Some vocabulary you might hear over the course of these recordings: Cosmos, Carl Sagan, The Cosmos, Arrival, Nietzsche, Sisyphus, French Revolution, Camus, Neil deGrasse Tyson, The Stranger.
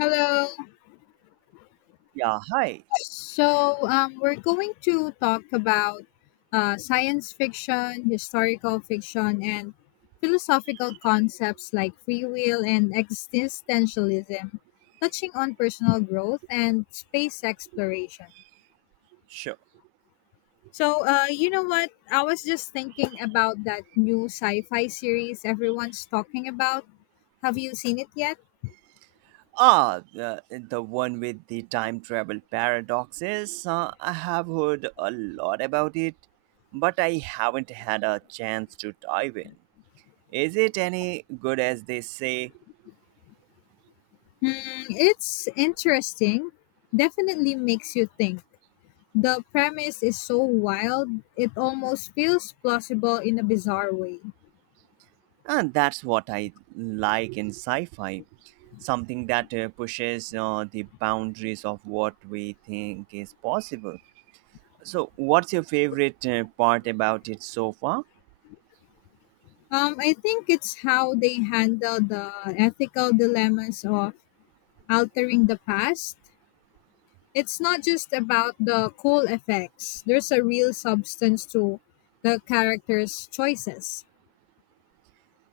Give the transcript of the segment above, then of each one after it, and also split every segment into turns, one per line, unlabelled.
Hello.
Yeah, hi.
We're going to talk about science fiction, historical fiction, and philosophical concepts like free will and existentialism, touching on personal growth and space exploration.
Sure.
So, you know what? I was just thinking about that new sci fi series everyone's talking about. Have you seen it yet?
The one with the time travel paradoxes. I have heard a lot about it, but I haven't had a chance to dive in. Is it any good as they say?
Hmm, it's interesting. Definitely makes you think. The premise is so wild, it almost feels plausible in a bizarre way.
And that's what I like in sci fi, something that pushes the boundaries of what we think is possible. So, what's your favorite part about it so far?
I think it's how they handle the ethical dilemmas of altering the past. It's not just about the cool effects, there's a real substance to the characters' choices.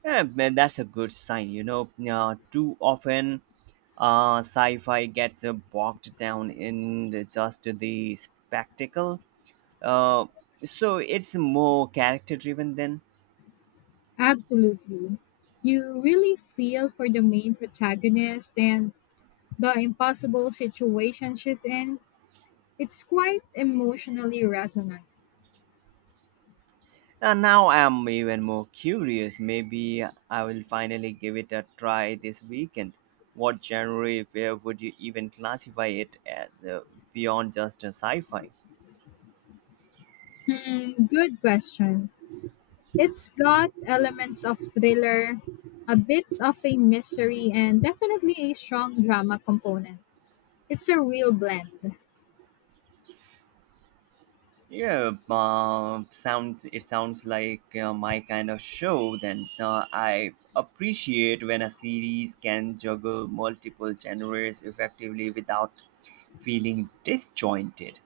Yeah, man, that's a good sign. You know, too often sci fi gets bogged down in just the spectacle. Uh, so it's more character driven then.
Absolutely. You really feel for the main protagonist and the impossible situation she's in. It's quite emotionally resonant.
Now I'm even more curious. Maybe I will finally give it a try this weekend. What genre, where would you even classify it as, beyond just a sci fi?
Hmm, good question. It's got elements of thriller, a bit of a mystery, and definitely a strong drama component. It's a real blend.
Yeah, sounds it sounds like my kind of show. Then I appreciate when a series can juggle multiple genres effectively without feeling disjointed.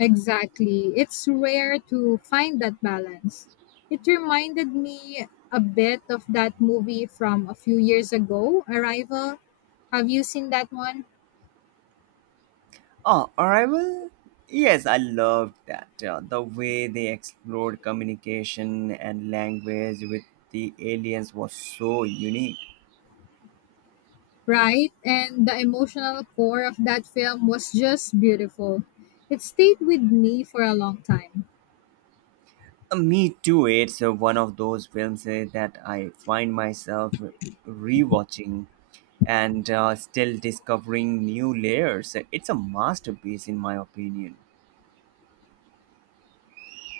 Exactly. It's rare to find that balance. It reminded me a bit of that movie from a few years ago, Arrival. Have you seen that one?
Oh, Arrival? Yes, I loved that. The way they explored communication and language with the aliens was so unique.
Right? And the emotional core of that film was just beautiful. It stayed with me for a long time.
Me too, it's one of those films that I find myself rewatching and still discovering new layers. It's a masterpiece, in my opinion.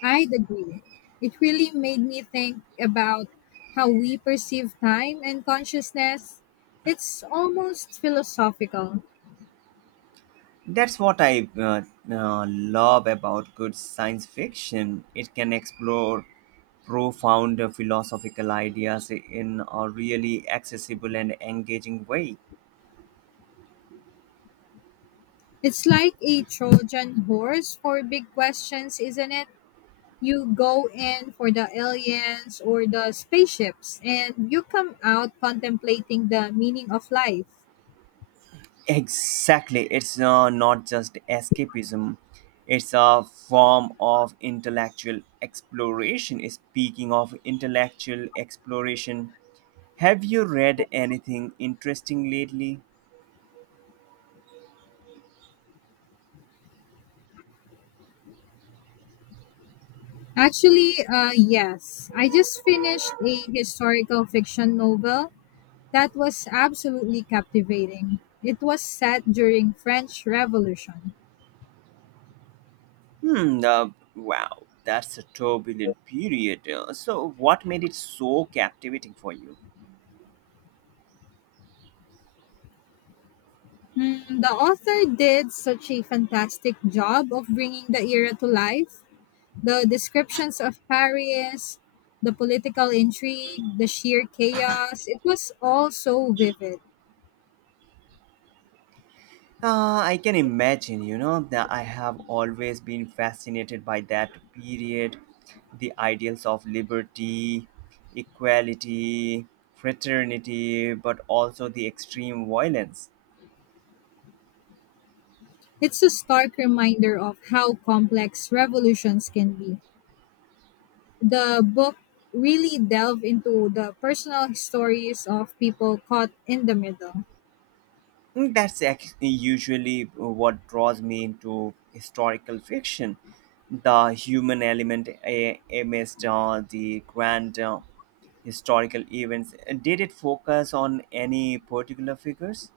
I'd agree. It really made me think about how we perceive time and consciousness. It's almost philosophical.
That's what I love about good science fiction. It can explore profound philosophical ideas in a really accessible and engaging way.
It's like a Trojan horse for big questions, isn't it? You go in for the aliens or the spaceships, and you come out contemplating the meaning of life.
Exactly. It's not just escapism, it's a form of intellectual exploration. Speaking of intellectual exploration, have you read anything interesting lately?
Actually, yes. I just finished a historical fiction novel that was absolutely captivating. It was set during French Revolution.
Hmm, wow, that's a turbulent period. So what made it so captivating for you?
Hmm, the author did such a fantastic job of bringing the era to life. The descriptions of Paris, the political intrigue, the sheer chaos, it was all so vivid.
I can imagine, you know, that I have always been fascinated by that period, the ideals of liberty, equality, fraternity, but also the extreme violence.
It's a stark reminder of how complex revolutions can be. The book really delved into the personal stories of people caught in the middle.
Mm, that's usually what draws me into historical fiction. The human element amidst the grand historical events. Did it focus on any particular figures?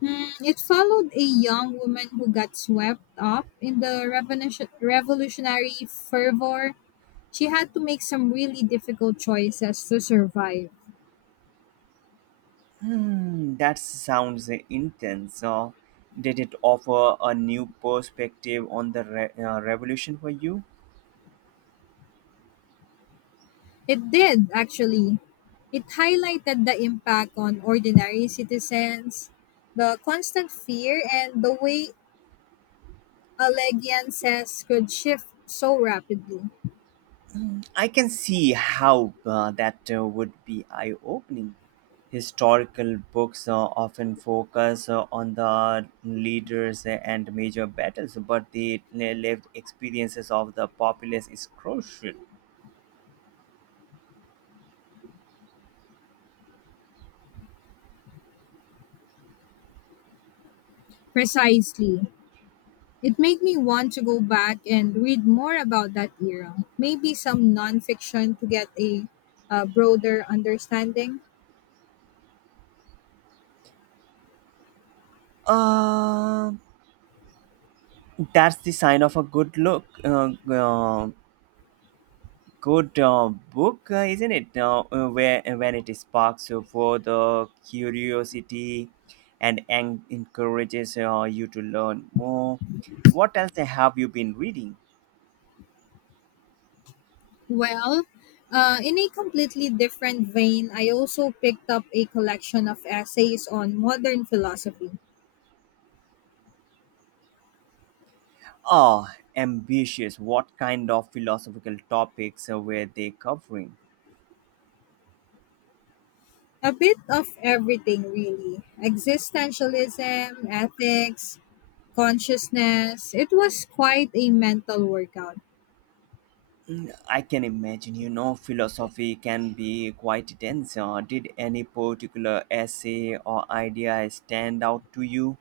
Mm, it followed a young woman who got swept up in the revolutionary fervor. She had to make some really difficult choices to survive.
Hmm, that sounds intense. Did it offer a new perspective on the revolution for you?
It did, actually. It highlighted the impact on ordinary citizens, the constant fear, and the way allegiances could shift so rapidly.
I can see how that would be eye opening. Historical books often focus on the leaders and major battles, but the lived experiences of the populace is crucial.
Precisely. It made me want to go back and read more about that era. Maybe some nonfiction to get a broader understanding.
Uh, that's the sign of a good look. Good book, isn't it? Where When it sparks for the curiosity and encourages you to learn more. What else have you been reading?
Well, in a completely different vein, I also picked up a collection of essays on modern philosophy.
Ah, ambitious. What kind of philosophical topics were they covering?
A bit of everything, really existentialism, ethics, consciousness. It was quite a mental workout.
Mm, I can imagine, you know, philosophy can be quite dense. Did any particular essay or idea stand out to you?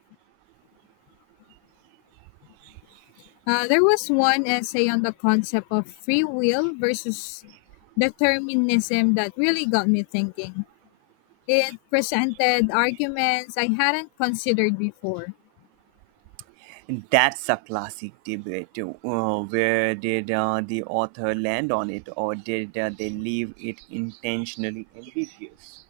There was one essay on the concept of free will versus determinism that really got me thinking. It presented arguments I hadn't considered before.
That's a classic debate. Where did the author land on it, or did they leave it intentionally ambiguous?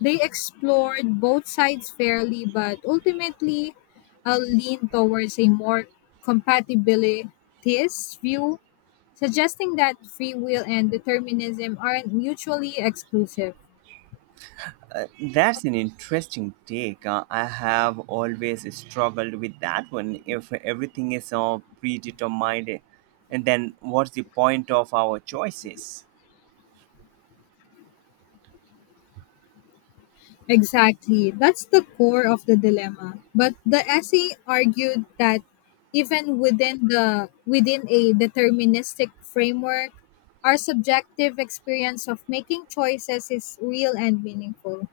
They explored both sides fairly, but ultimately leaned towards a more compatibilitist view, suggesting that free will and determinism aren't mutually exclusive.
That's an interesting take. I have always struggled with that one. If everything is predetermined, and then what's the point of our choices?
Exactly. That's the core of the dilemma. But the essay argued that even within a deterministic framework, our subjective experience of making choices is real and meaningful.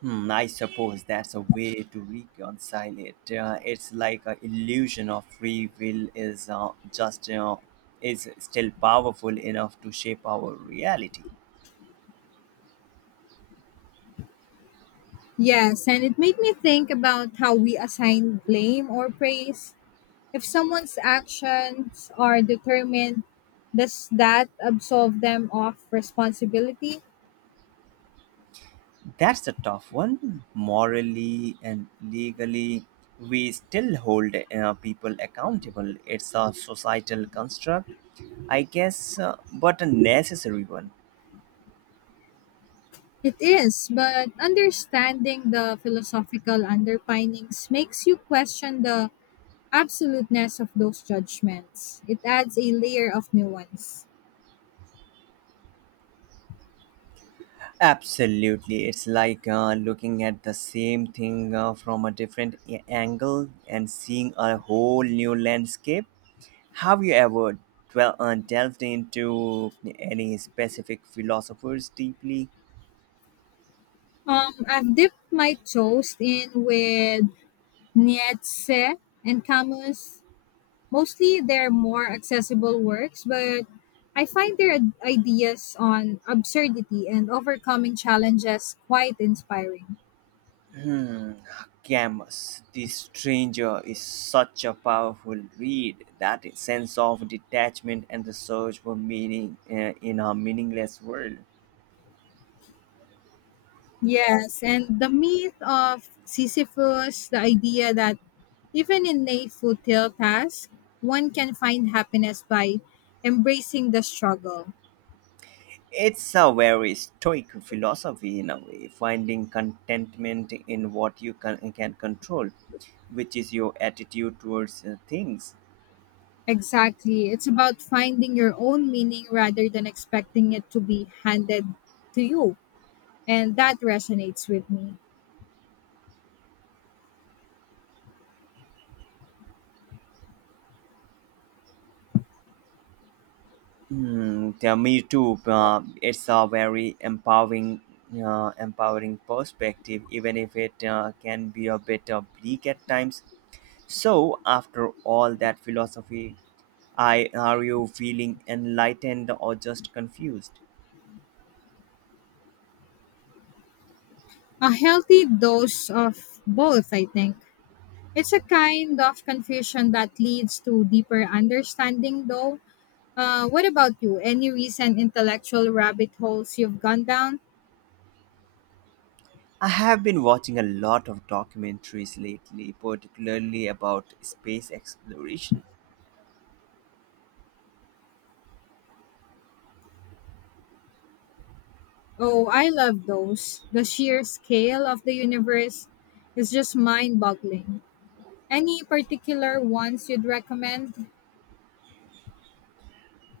Hmm, I suppose that's a way to reconcile it. It's like an illusion of free will is just is still powerful enough to shape our reality.
Yes, and it made me think about how we assign blame or praise. If someone's actions are determined, does that absolve them of responsibility?
That's a tough one. Morally and legally, we still hold people accountable. It's a societal construct, I guess, but a necessary one.
It is, but understanding the philosophical underpinnings makes you question the absoluteness of those judgments. It adds a layer of nuance.
Absolutely. It's like looking at the same thing from a different angle and seeing a whole new landscape. Have you ever delved into any specific philosophers deeply?
I've dipped my toes in with Nietzsche and Camus. Mostly their more accessible works, but I find their ideas on absurdity and overcoming challenges quite inspiring.
Hmm, Camus, The Stranger is such a powerful read. That sense of detachment and the search for meaning in a meaningless world.
Yes, and the myth of Sisyphus, the idea that even in a futile task, one can find happiness by embracing the struggle.
It's a very stoic philosophy in a way, finding contentment in what you can control, which is your attitude towards things.
Exactly. It's about finding your own meaning rather than expecting it to be handed to you. And that resonates with me.
Mm, yeah, me too. It's a very empowering perspective, even if it can be a bit bleak at times. So, after all that philosophy, I are you feeling enlightened or just confused?
A healthy dose of both, I think. It's a kind of confusion that leads to deeper understanding, though. What about you? Any recent intellectual rabbit holes you've gone down?
I have been watching a lot of documentaries lately, particularly about space exploration.
Oh, I love those. The sheer scale of the universe is just mind boggling. Any particular ones you'd recommend?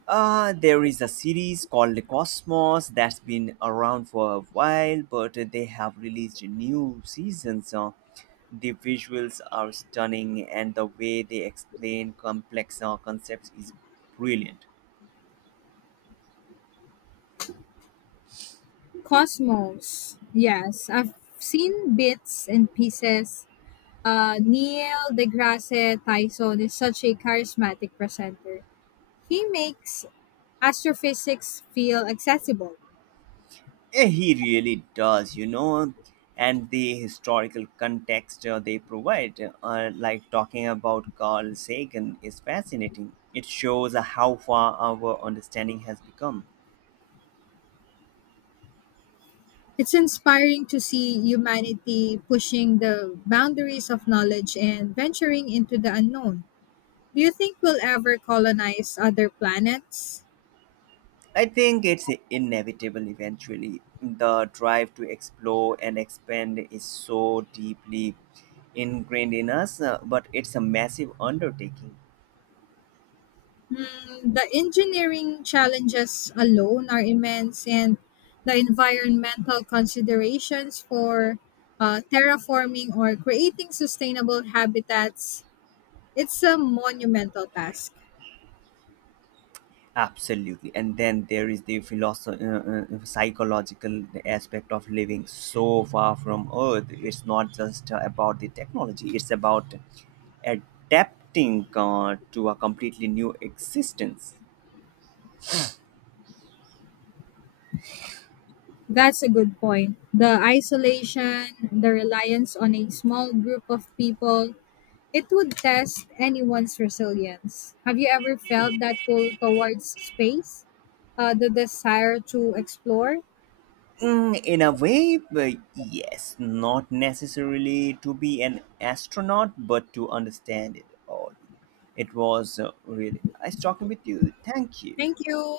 There is a series called The Cosmos that's been around for a while, but they have released new seasons. The visuals are stunning, and the way they explain complex concepts is brilliant.
Cosmos. Yes, I've seen bits and pieces. Neil deGrasse Tyson is such a charismatic presenter. He makes astrophysics feel accessible.
He really does, you know, and the historical context they provide, like talking about Carl Sagan, is fascinating. It shows how far our understanding has become.
It's inspiring to see humanity pushing the boundaries of knowledge and venturing into the unknown. Do you think we'll ever colonize other planets?
I think it's inevitable eventually. The drive to explore and expand is so deeply ingrained in us, but it's a massive undertaking.
Hmm, the engineering challenges alone are immense, and the environmental considerations for terraforming or creating sustainable habitats, it's a monumental task.
Absolutely, and then there is the psychological aspect of living so far from earth. It's not just about the technology, it's about adapting to a completely new existence.
That's a good point. The isolation, the reliance on a small group of people, it would test anyone's resilience. Have you ever felt that pull towards space? The desire to explore?
Mm, in a way, but yes, not necessarily to be an astronaut, but to understand it all. It was really nice talking with you, thank you.
Thank you.